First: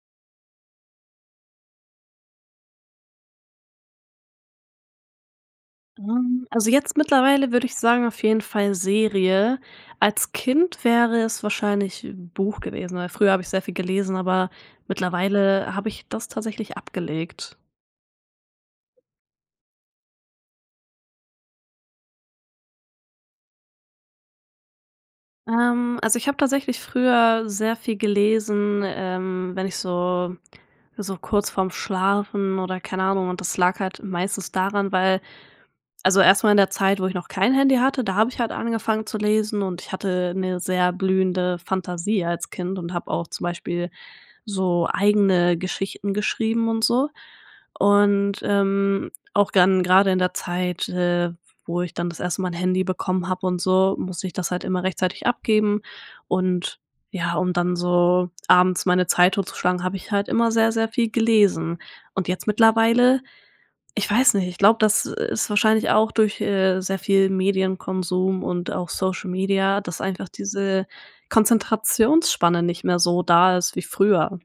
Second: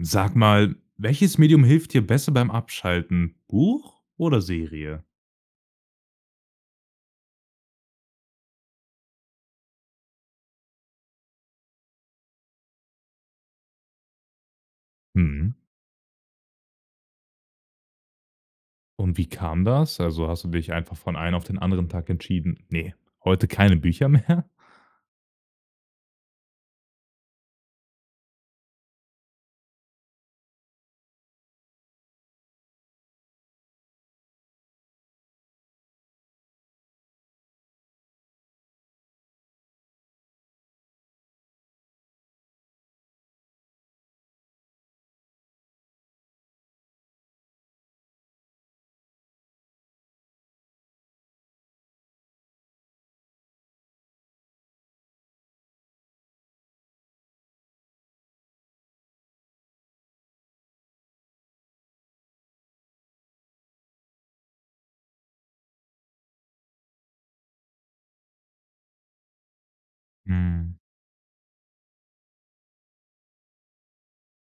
Sag mal, welches Medium hilft dir besser beim Abschalten? Buch oder Serie? Ähm, also, jetzt mittlerweile würde ich sagen auf jeden Fall Serie. Als Kind wäre es wahrscheinlich Buch gewesen, weil früher habe ich sehr viel gelesen, aber Mhm. mittlerweile habe ich das tatsächlich abgelegt. Und wie kam das? Also, hast du dich einfach von einen auf den anderen Tag entschieden: „Ne, heute keine Bücher mehr."? Ähm, also, ich habe tatsächlich früher sehr viel gelesen, ähm, wenn ich so so kurz vorm Schlafen oder, keine Ahnung und das lag halt meistens daran, weil also, erst mal in der Zeit, wo ich noch kein Handy hatte, da habe ich halt angefangen zu lesen und ich hatte 'ne sehr blühende Fantasie als Kind und habe auch zum Beispiel so eigene Geschichten geschrieben und so. Und, ähm, auch dann grade in der Zeit, äh, wo ich dann das erste Mal 'n Handy bekommen habe und so, musste ich das halt immer rechtzeitig abgeben. Und ja, um dann so abends meine Zeit tot zu schlagen, habe ich halt immer sehr, sehr viel gelesen. Und jetzt mittlerweile ich weiß nicht, ich glaube, das ist wahrscheinlich auch durch, äh, sehr viel Medienkonsum und auch Social Media, dass einfach Mhm. diese Konzentrationsspanne nicht mehr so da ist wie früher.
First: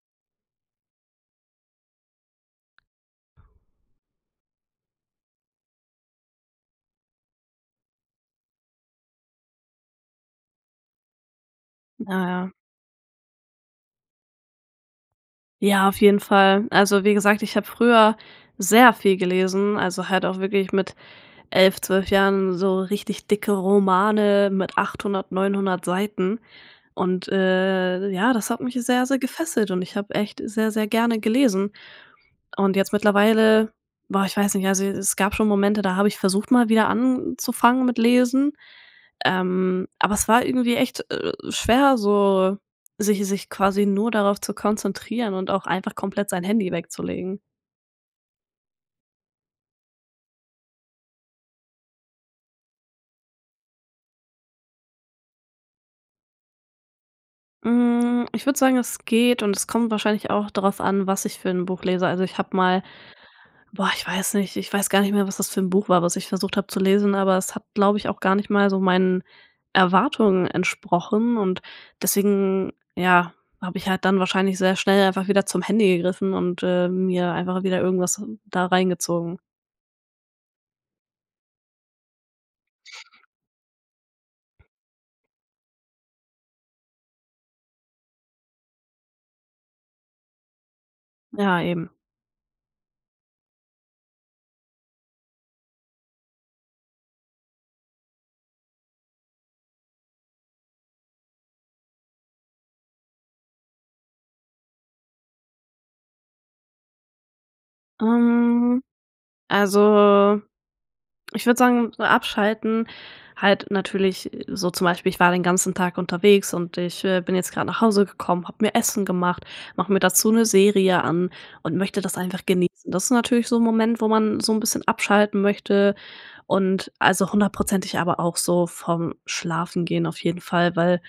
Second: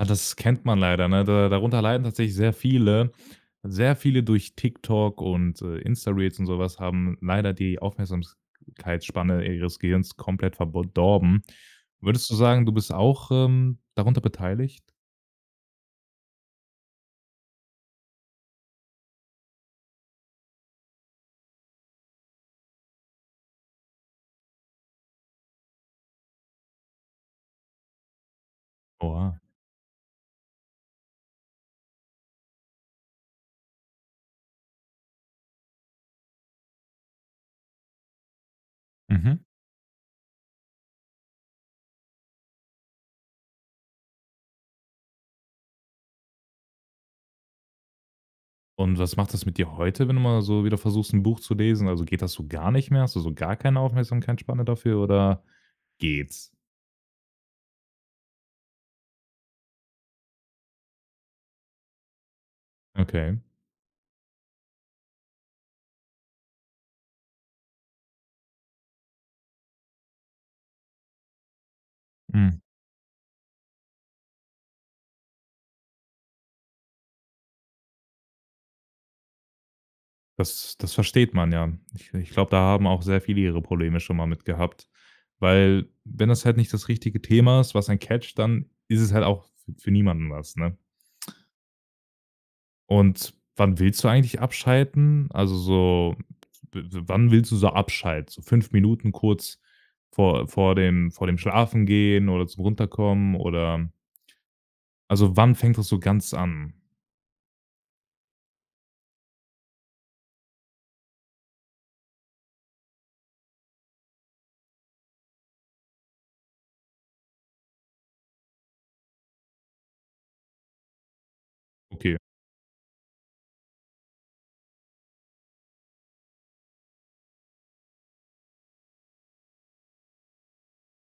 Ja, das kennt man leider, ne? Da darunter leiden tatsächlich sehr viele. Sehr viele durch TikTok und, äh, Insta-Reels und so was haben leider die Aufmerksamkeitsspanne ihres Gehirns komplett verb dorben. Ja, Würdest du ja. sagen, du bist auch, ähm, darunter beteiligt? Ja, auf jeden Fall. Also, wie gesagt, ich habe früher sehr viel gelesen, also, halt auch wirklich mit 11, 12 Jahren so richtig dicke Romane mit 800, 900 Seiten, und, äh ja, das hat mich sehr, sehr Oha. gefesselt, und ich habe echt sehr, sehr gerne gelesen. Und jetzt mittlerweile boah, ich weiß nicht, also, es gab schon Momente, da habe ich versucht, mal wieder anzufangen mit Lesen. Mhm. Ähm, aber es war irgendwie echt, äh, schwer so, sich sich quasi nur darauf zu konzentrieren und auch einfach komplett sein Handy wegzulegen. Und was macht das mit dir heute, wenn du mal so wieder versuchst, 'n Buch zu lesen? Also, geht das so gar nicht mehr? Hast du so gar keine Aufmerksamkeitsspanne dafür oder geht's? Hm, ich würde sagen, es geht, und es kommt wahrscheinlich auch darauf an, was ich für 'n Buch lese. Also, ich habe mal Okay. boah, ich weiß nicht ich weiß gar nicht mehr, was das für 'n Buch war, was ich versucht habe zu lesen, aber es hat, glaube ich, auch gar nicht mal so meinen Erwartungen entsprochen und Hm. deswegen, ja, habe ich halt dann wahrscheinlich sehr schnell einfach wieder zum Handy gegriffen und, äh, mir einfach wieder irgendwas n da reingezogen. Das das versteht man, ja. Ich ich glaube, da haben auch sehr viele ihre Probleme schon mal mit gehabt. Weil, wenn das halt nicht das richtige Thema ist, was ein catched, dann ist es halt auch f für niemanden was, ne? Ja, eben. Und wann willst du eigentlich abschalten? Also, so w wann willst du so abschalten? So 5 Minuten kurz vor vor dem vor dem schlafen gehen oder zum Runterkommen oder Also, wann fängt das so ganz an? Ähm, also, ich würde sagen so, abschalten halt natürlich so zum Beispiel, ich war den ganzen Tag unterwegs und ich, äh, bin jetzt grad nach Hause gekommen, habe mir Essen gemacht, mache mir dazu 'ne Serie an und möchte okay. das einfach genießen. Das ist natürlich so 'n Moment, wo man so 'n bisschen abschalten möchte und also, hundertprozentig aber auch so vorm Schlafengehen auf jeden Fall, weil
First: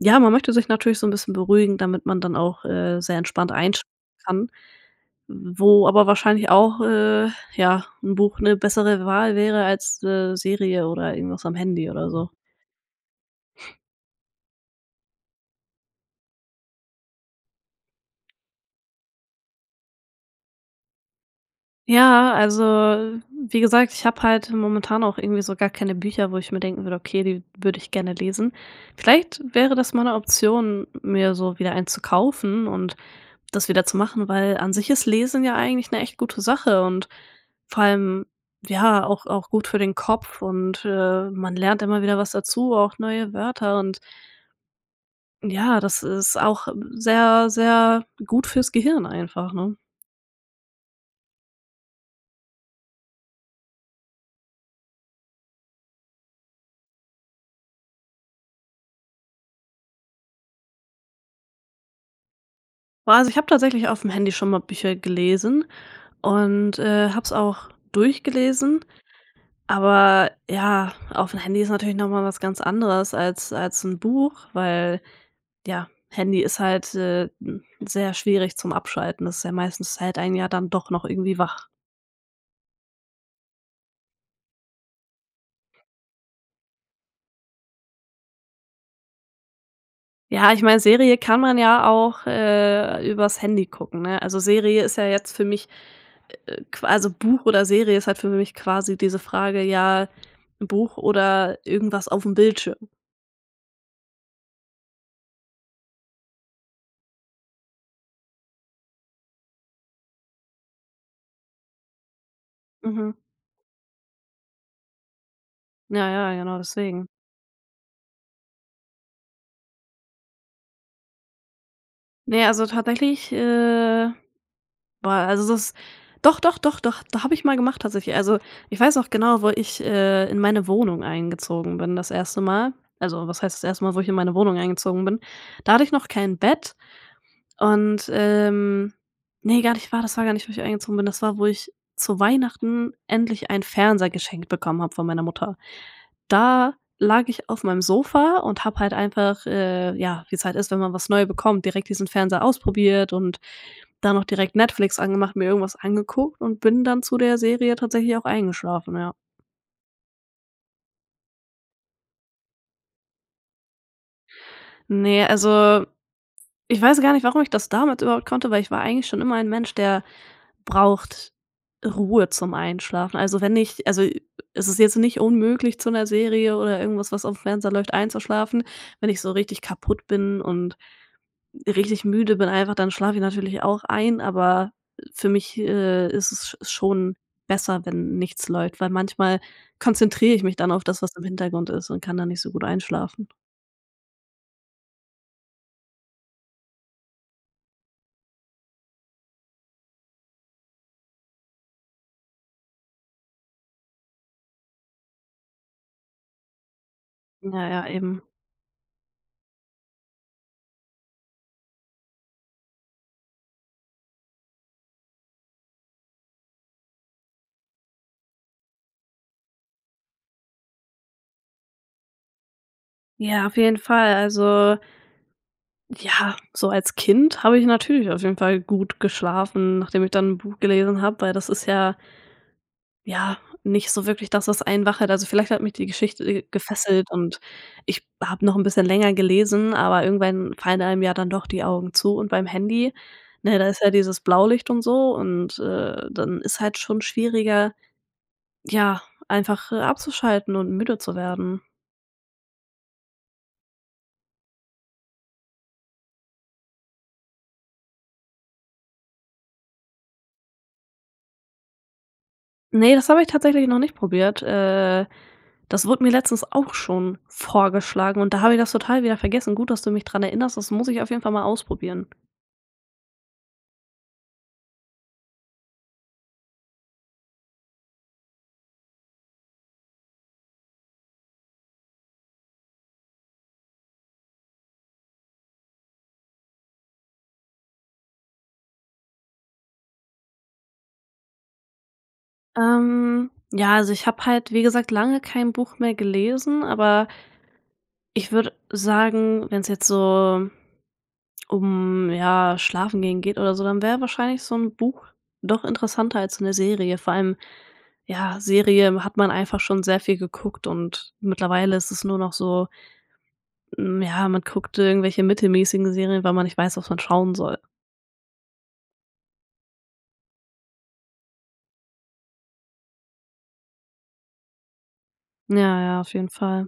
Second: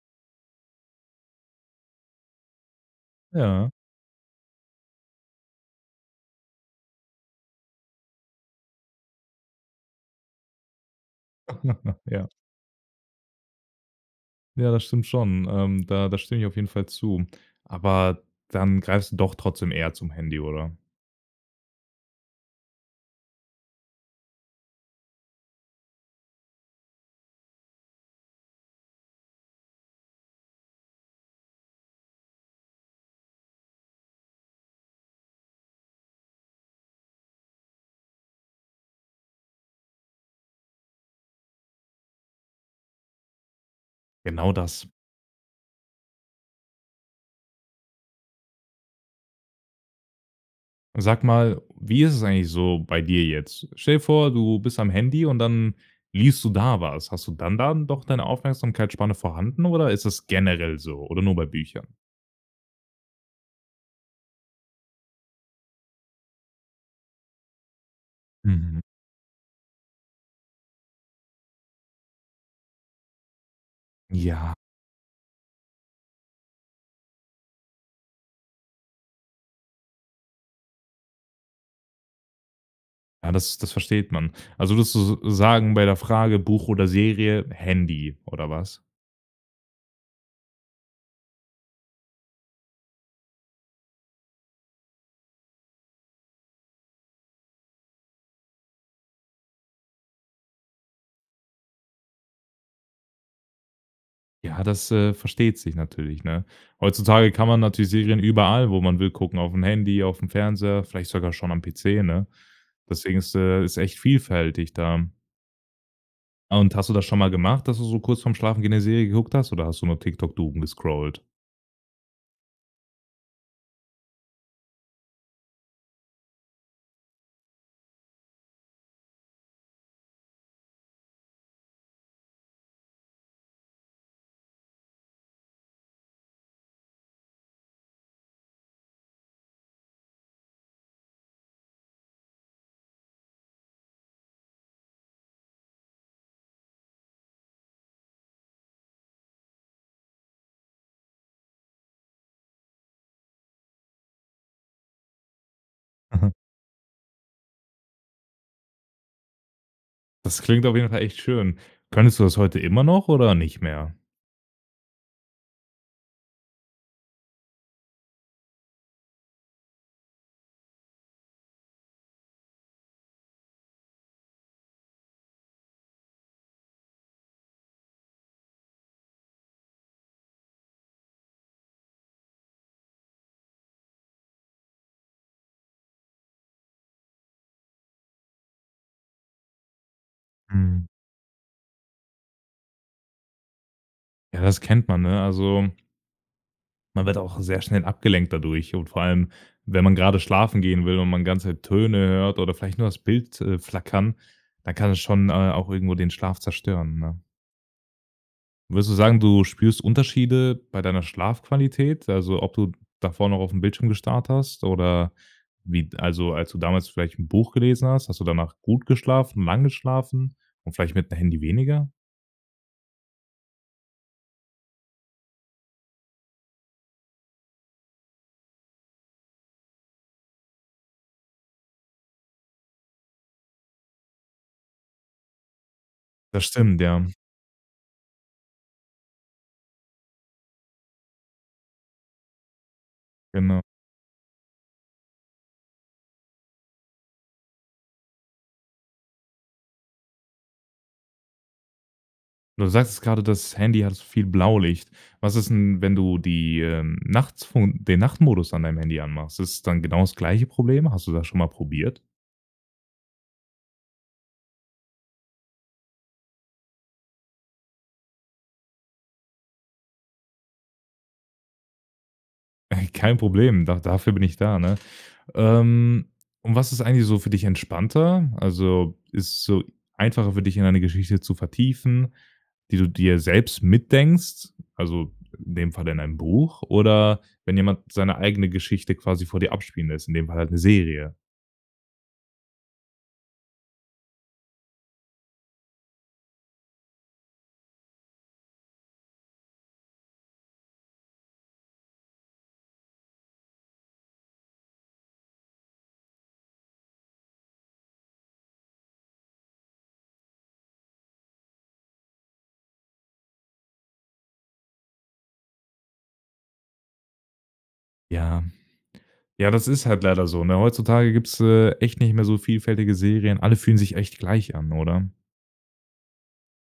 ja, man möchte sich natürlich so 'n bisschen beruhigen, damit man dann auch, äh, sehr entspannt Ja. einsch kann, wo aber wahrscheinlich auch, äh, ja, 'n Buch 'ne bessere Wahl wäre als, äh, Serie oder irgendwas am Handy oder Ja. so. Ja, das stimmt schon. Ähm, da da stimme ich auf jeden Fall zu. Aber dann greifst du doch trotzdem eher zum Handy, oder? Ja, also wie gesagt, ich habe halt momentan auch irgendwie so gar keine Bücher, wo ich mir denken würde, okay, die würde ich gerne lesen. Vielleicht wäre das mal 'ne Option, mir so wieder eins zu kaufen und das wieder zu machen, weil an sich ist Lesen ja eigentlich 'ne echt gute Sache und vor allem ja auch auch gut für den Kopf und, äh, man lernt immer wieder was dazu, auch neue Wörter und Genau das. ja, das ist auch sehr, sehr gut für's Gehirn einfach, ne? Sag mal, wie ist es eigentlich so bei dir jetzt? Stell dir vor, du bist am Handy und dann liest du da was. Hast du dann da doch deine Aufmerksamkeitsspanne vorhanden oder ist das generell so oder nur bei Büchern? Boah, also ich habe tatsächlich auf dem Handy schon mal Bücher gelesen und, äh, habe es auch Mhm. durchgelesen. Aber ja, auf dem Handy ist natürlich noch mal was ganz anderes als als 'n Buch, Ja. weil, ja, Handy ist halt, äh, hm, sehr schwierig zum Abschalten. Das ist ja meistens es hält einen ja dann doch noch irgendwie wach. Ah, das das versteht man. Also, würdest du s sagen bei der Frage, Buch oder Serie, „Handy“ oder was? Ja, ich meine, Serie kann man ja auch, äh, übers Handy gucken, ne? Also, Serie ist ja jetzt für mich, äh, qu also, Buch oder Serie ist halt für mich quasi diese Frage, ja, 'n Buch oder irgendwas aufm Bildschirm. Ja, das, äh, versteht sich natürlich, ne? Heutzutage kann man natürlich Serien überall, wo man will, gucken, aufm Handy, aufm Fernseher, vielleicht sogar schon am PC, ne? Mhm. Deswegen ist, äh ist echt vielfältig da. N ja ja, genau Ah, und hast du das deswegen. schon mal gemacht, dass du so kurz vorm Schlafengehen 'ne Serie geguckt hast, oder hast du nur noch TikTok doomgescrollt? Ne, also, tatsächlich, äh boah, also, das doch, doch, doch, doch, da habe ich mal gemacht tatsächlich. Also, ich weiß noch genau, wo ich, äh, in meine Wohnung eingezogen bin das 1. Mal also, was heißt das 1. Mal, wo ich in meine Wohnung eingezogen bin, da hatte ich noch kein Bett und, ähm ne, gar nicht wahr, das war gar nicht, wo ich eingezogen bin das war, wo ich zu Weihnachten endlich einen Fernseher geschenkt bekommen habe von meiner Mutter. Da lag ich auf meinem Sofa und habe halt einfach, äh, ja, wie's halt ist, wenn man was neu bekommt, direkt diesen Fernseher ausprobiert und dann noch direkt Netflix angemacht, mir irgendwas Mhm. angeguckt und bin dann zu der Serie tatsächlich auch eingeschlafen, ja. Das klingt auf jeden Fall echt schön. Könntest du das heute immer noch oder nicht mehr? Ne, also, ich weiß gar nicht, warum ich das damals überhaupt konnte, weil ich war eigentlich schon immer ein Mensch, der braucht Ruhe zum Einschlafen. Also, wenn ich also, es ist jetzt nicht unmöglich zu 'ner Serie oder irgendwas, was auf dem Fernseher läuft einzuschlafen. Wenn ich so richtig kaputt bin und richtig müde bin einfach, dann schlafe ich natürlich auch ein, aber für mich, äh, ist es sch schon besser, wenn nichts läuft, weil manchmal konzentriere ich mich dann auf Mhm. das, was im Hintergrund ist und kann da nicht so gut einschlafen. Ja, das kennt man, ne? Also man wird auch sehr schnell abgelenkt dadurch. Und vor allem, wenn man grade schlafen gehen will und man ganze Töne hört oder vielleicht nur das Bild, äh, flackern, dann kann das schon, äh, auch irgendwo den Schlaf zerstören, ne? Ja, ja, eben. Würdest du sagen, du spürst Unterschiede bei deiner Schlafqualität? Also ob du davor noch aufm Bildschirm gestarrt hast oder wie d also, als du damals vielleicht 'n Buch gelesen hast, hast du danach gut geschlafen, lang geschlafen und vielleicht mit 'm Handy weniger? Ja, auf jeden Fall, also ja, so als Kind habe ich natürlich auf jeden Fall gut geschlafen, nachdem ich dann 'n Buch gelesen hab, weil das ist ja ja, nicht so wirklich das, was einen wach hält. Also, vielleicht hat mich die Geschichte, äh, Das stimmt, ja. gefesselt und ich habe noch 'n bisschen länger gelesen, aber irgendwann fallen einem ja dann doch die Augen zu und beim Handy, ne, Genau. da ist ja dieses Blaulicht und so und, äh, dann ist halt schon schwieriger, ja, einfach, äh, abzuschalten und müde zu werden. Du sagst jetzt grade, das Handy hat so viel Blaulicht. Was ist 'n, wenn du die, ähm, Nachtfunk den Nachtmodus an deinem Handy anmachst? Ist es dann genau das gleiche Problem. Hast du das schon mal probiert? Ne, das hab ich tatsächlich noch nicht probiert. Äh, das wurde mir letztens auch schon vorgeschlagen und da habe ich das total wieder vergessen. Gut, dass du mich dran erinnerst. Das muss ich auf jeden Fall mal ausprobieren. Kein Problem, doch dafür bin ich da, ne? Ähm, und was ist eigentlich so für dich entspannter? Also, ist so einfacher für dich, in eine Geschichte zu vertiefen, die du dir selbst mitdenkst, also, in dem Falle in einem Buch oder wenn jemand seine eigene Geschichte quasi vor dir abspielen lässt, in dem Fall halt 'ne Serie? Ähm, ja, also ich habe halt wie gesagt lange kein Buch mehr gelesen, aber ich würde sagen, wenn es jetzt so um, ja, schlafen gehen geht oder so, dann wäre wahrscheinlich so 'n Buch doch interessanter als so 'ne Serie. Vor allem ja, Serien hat man einfach schon sehr viel geguckt und mittlerweile ist es nur noch so mhm, ja, man guckt irgendwelche mittelmäßigen Serien, weil man nicht weiß, was man schauen soll. Ja. Ja, das ist halt leider so, ne? Heutzutage gibt es, äh, echt nicht mehr so vielfältige Serien. Alle fühlen sich echt gleich an, oder? Ja, ja, auf jeden Fall.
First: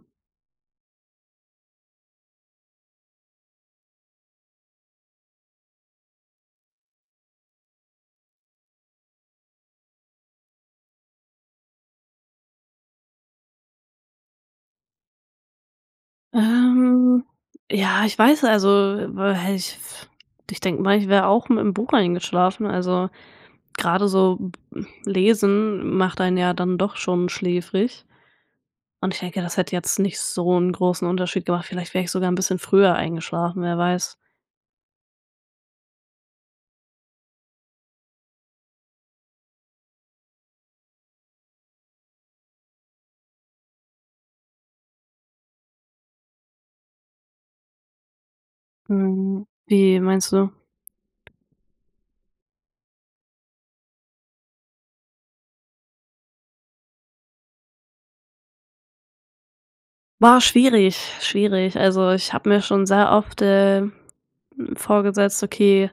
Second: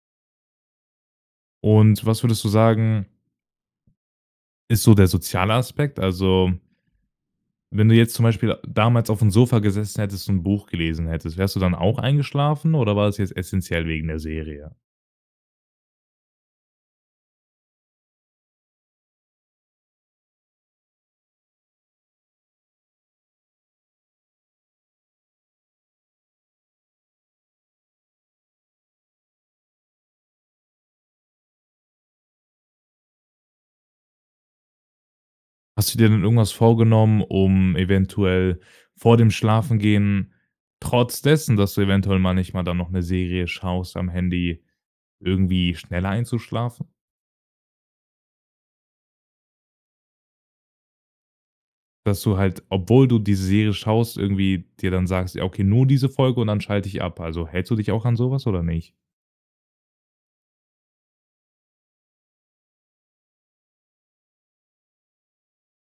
Und was würdest du sagen ist so der soziale Aspekt? Also wenn du jetzt zum Beispiel d damals aufm Sofa gesessen hättest und 'n Buch gelesen hättest, wärst du dann auch eingeschlafen, oder war das jetzt essenziell wegen der Serie? Ähm, ja, ich weiß, also, [unintelligible] häh, ich f ich denk mal, ich wär auch mit 'nem Buch eingeschlafen. Also gerade so hm, lesen macht einen ja dann doch schon schläfrig. Und ich denke, das hätte jetzt nicht so 'n großen Unterschied gemacht. Vielleicht wär ich sogar 'n bisschen früher eingeschlafen, wer weiß? Hast du dir denn irgendwas vorgenommen, um eventuell vor dem Schlafengehen trotz dessen, dass du eventuell mal nicht mal dann noch 'ne Serie schaust, am Handy irgendwie schneller einzuschlafen? Hm, wie meinst du? Dass du halt, obwohl du die Serie schaust, irgendwie dir dann sagst: „Ja, okay, nur diese Folge und dann schalte ich ab.“ Also, hältst du dich auch an so was oder nicht? Boah, schwierig, schwierig. Also, ich habe mir schon sehr oft, äh, hm, vorgesetzt: „Okay,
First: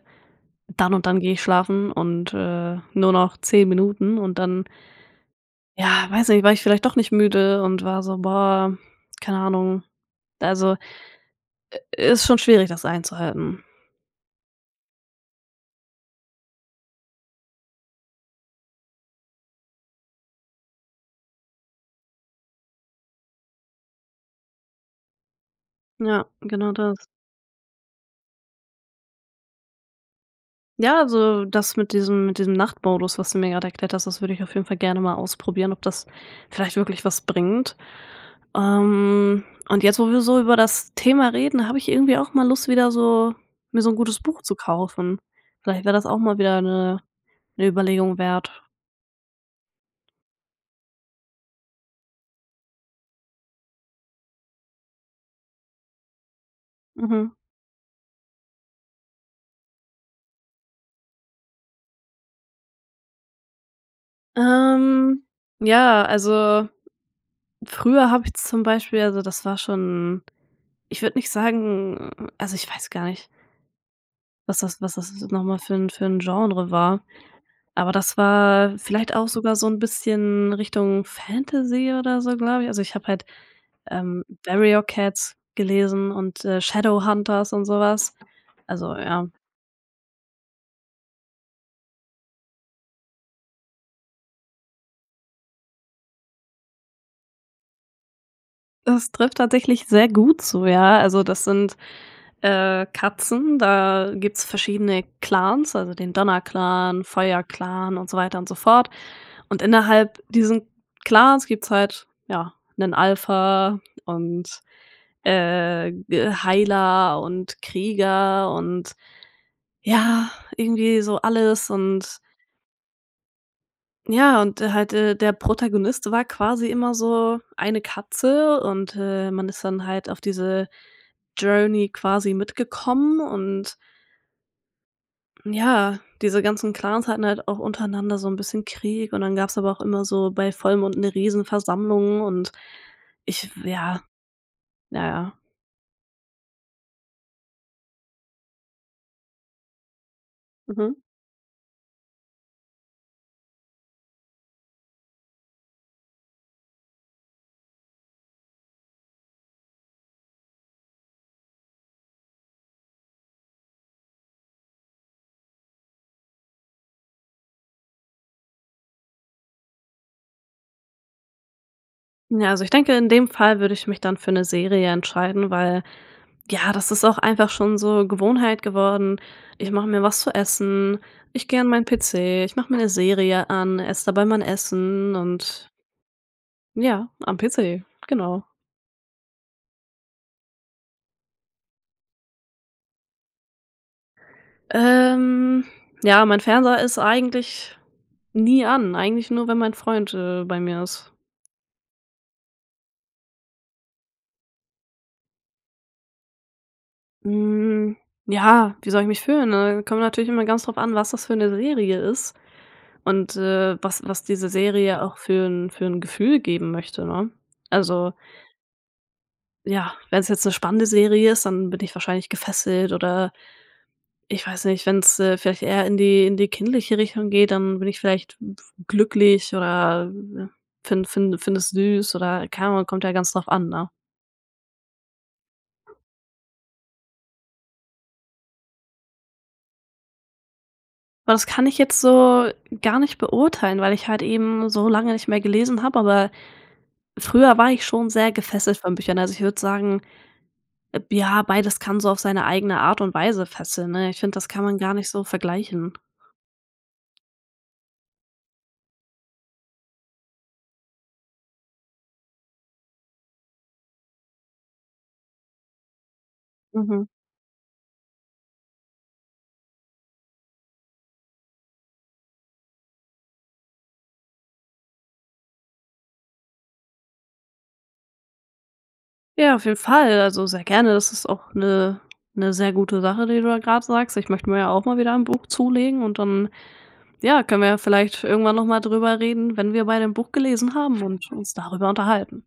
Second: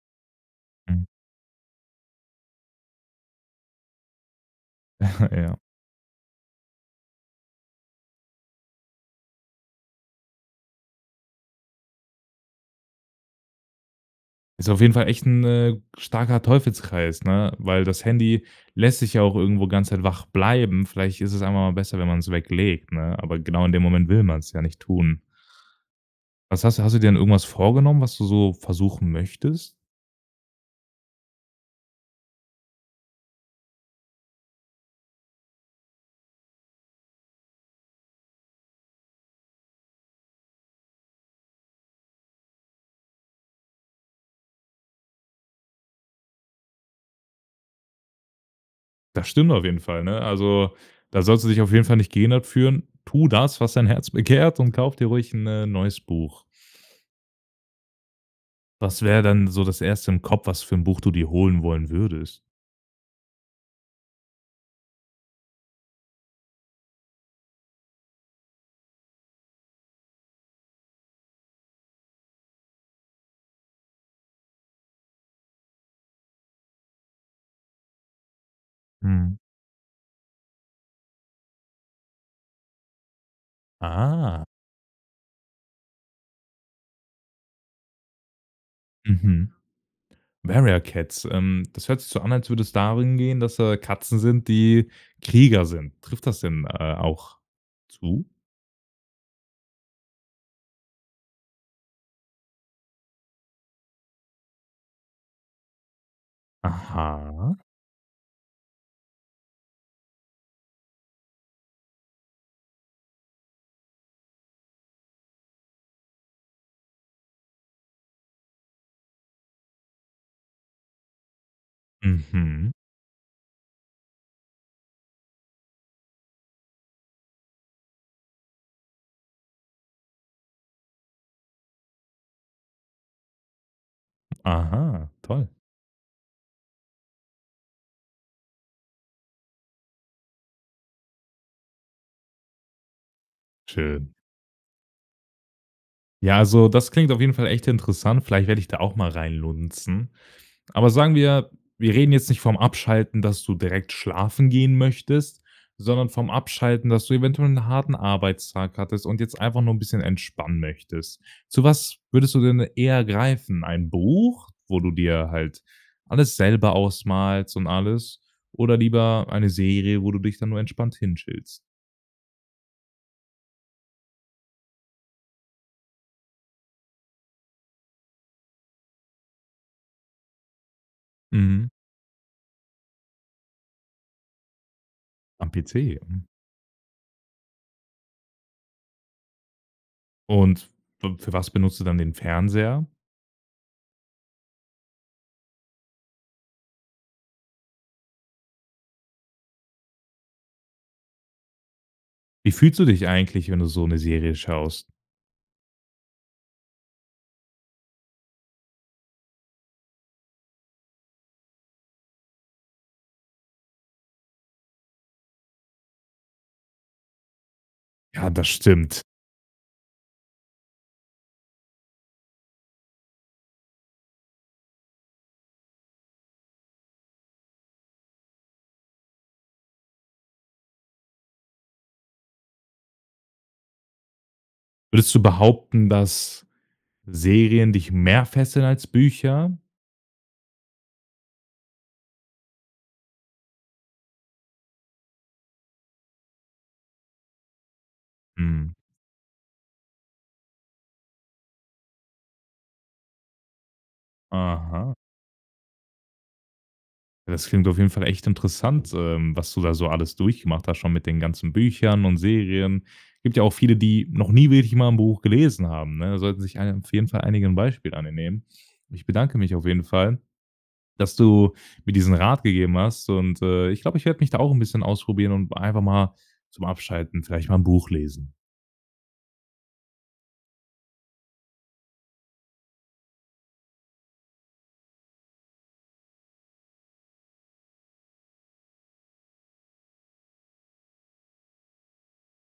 dann Mhm. und dann gehe ich schlafen und, äh, nur noch 10 Minuten“ und dann Ja. ja, weiß nicht, war ich vielleicht doch nicht müde und war so boah, keine Ahnung. Also, i ist schon schwierig, das einzuhalten. Ist auf jeden Fall echt 'n, äh, starker Teufelskreis, ne, weil das Handy lässt dich ja auch irgendwo ganze Zeit wach bleiben. Vielleicht ist es einfach mal besser, wenn man's weglegt, ne? Aber genau in dem Moment will man's ja nicht tun. Ja, Was genau hast du hast du das. dir denn irgendwas vorgenommen, was du so versuchen möchtest? Ja, also das mit diesem mit diesem Nachtmodus, was du mir gerade erklärt hast, das würde ich auf jeden Fall gerne mal ausprobieren, ob das vielleicht wirklich was bringt. Ähm, und jetzt, wo wir so über das Thema reden, habe ich irgendwie auch mal Lust, wieder so mir so 'n gutes Buch zu kaufen. Vielleicht wäre das auch mal wieder 'ne 'ne Überlegung wert. Das stimmt auf jeden Fall, ne? Also, da sollst du dich auf jeden Fall nicht gehindert fühlen. Tu das, was dein Herz begehrt, und kauf dir ruhig 'n, äh, 'n neues Buch. Mhm. Was wäre denn so das Erste im Kopf, was für 'n Buch du dir holen wollen würdest? Ähm, ja, also früher habe ich zum Beispiel also das war schon ich würde nicht sagen also ich weiß gar nicht was das was das n noch mal für 'n für 'n Genre war, aber das war vielleicht auch Mhm. sogar so 'n bisschen Richtung Fantasy oder so, glaube ich. Also ich habe halt, ähm, Ah. „Warrior Cats"gelesen und „Shadow Hunters" und so was. Also, ja. Mhm. „Warrior Cats", ähm, das hört sich so an, als würde es darum gehen, dass da Katzen sind, die Krieger sind. Trifft das denn, äh, auch zu? Es trifft tatsächlich sehr gut zu, ja. Also, das sind, äh, Katzen da gibt's verschiedene Clans, also den Donnerclan, Aha. Feuerclan und so weiter und so fort und innerhalb diesen Clans gibt's halt, ja, 'nen Alpha und, äh, äh, Heiler und Krieger und ja, irgendwie so alles. Und Mhm. ja und, äh, halt, äh, der Protagonist war quasi immer so eine Katze. Und, äh, man ist dann halt auf diese Journey quasi mitgekommen und Aha, toll. ja, diese ganzen Clans hatten halt auch untereinander so 'n bisschen Krieg und dann gab's aber auch immer so bei Vollmond 'ne Riesenversammlung und ich f ja. Schön. Ja, ja. Ja, also das klingt auf jeden Fall echt interessant. Vielleicht werde ich da auch mal reinlunzen. Aber Mhm. sagen wir, wir reden jetzt nicht vom Abschalten, dass du direkt schlafen gehen möchtest, sondern vom Abschalten, dass du eventuell 'n harten Arbeitstag hattest und jetzt einfach nur 'n bisschen entspannen möchtest. Zu was würdest du denn eher greifen? Ein Buch, wo du dir halt alles selber ausmalst und alles, oder lieber eine Serie, wo du dich dann nur entspannt hin chillst? Na, also, ich denke, in dem Fall würde ich mich dann für 'ne Serie entscheiden, weil, ja, das ist auch einfach schon so Gewohnheit geworden. Ich mache mir was zu essen, ich gehe an Mhm. meinen PC, ich mach mir 'ne Serie an, esse dabei mein Essen Am und PC? Mhm. Ja, am PC, genau. Und f für was benutzt du dann den Fernseher? Ähm, ja mein Fernseher ist eigentlich nie an, eigentlich nur wenn mein Freund, äh, bei mir ist. Wie fühlst du dich eigentlich, wenn du so 'ne Serie schaust? Hm. Ja, wie soll ich mich fühlen, ne? Kommt natürlich immer ganz drauf an, was das für 'ne Serie ist und, äh, was was diese Serie auch für 'n für 'n Gefühl geben möchte, ne? Also Ja, das stimmt. ja, wenn's jetzt 'ne spannende Serie ist, dann bin ich wahrscheinlich gefesselt oder ich weiß nicht, wenn's, äh, vielleicht eher in die in die kindliche Richtung geht, dann bin ich vielleicht glücklich oder find find finde es süß oder keine Ahnung, kommt ja ganz drauf an, ne? Würdest du behaupten, dass Serien dich mehr fesseln als Bücher? Das kann ich jetzt so gar nicht beurteilen, weil ich halt eben so lange nicht mehr gelesen habe, aber früher war ich schon sehr Mhm. gefesselt von Büchern. Also, ich würde sagen, eb ja, beides kann so auf seine eigene Art und Weise fesseln, ne? Ich finde, das kann man gar Aha. nicht so vergleichen. Das klingt auf jeden Fall echt interessant, ähm, was du da so alles durchgemacht hast schon mit den ganzen Büchern und Serien. Gibt ja auch viele, die noch nie wirklich mal 'n Buch gelesen haben, ne? Da sollten sich einig auf Mhm. jeden Fall einige 'n Beispiel an dir nehmen. Ich bedanke mich auf jeden Fall, dass du mir diesen Rat gegeben hast. Und äh, ich glaube, ich werde mich da auch 'n bisschen ausprobieren und einfach mal zum Abschalten vielleicht mal 'n Buch lesen. Ja auf jeden Fall, also, sehr gerne, das ist auch 'ne 'ne sehr gute Sache, die du da grad sagst. Ich möchte mir ja auch mal wieder ein Buch zulegen und dann, ja, können wir ja vielleicht irgendwann noch mal drüber reden, wenn wir beide 'n Buch gelesen haben und uns darüber unterhalten.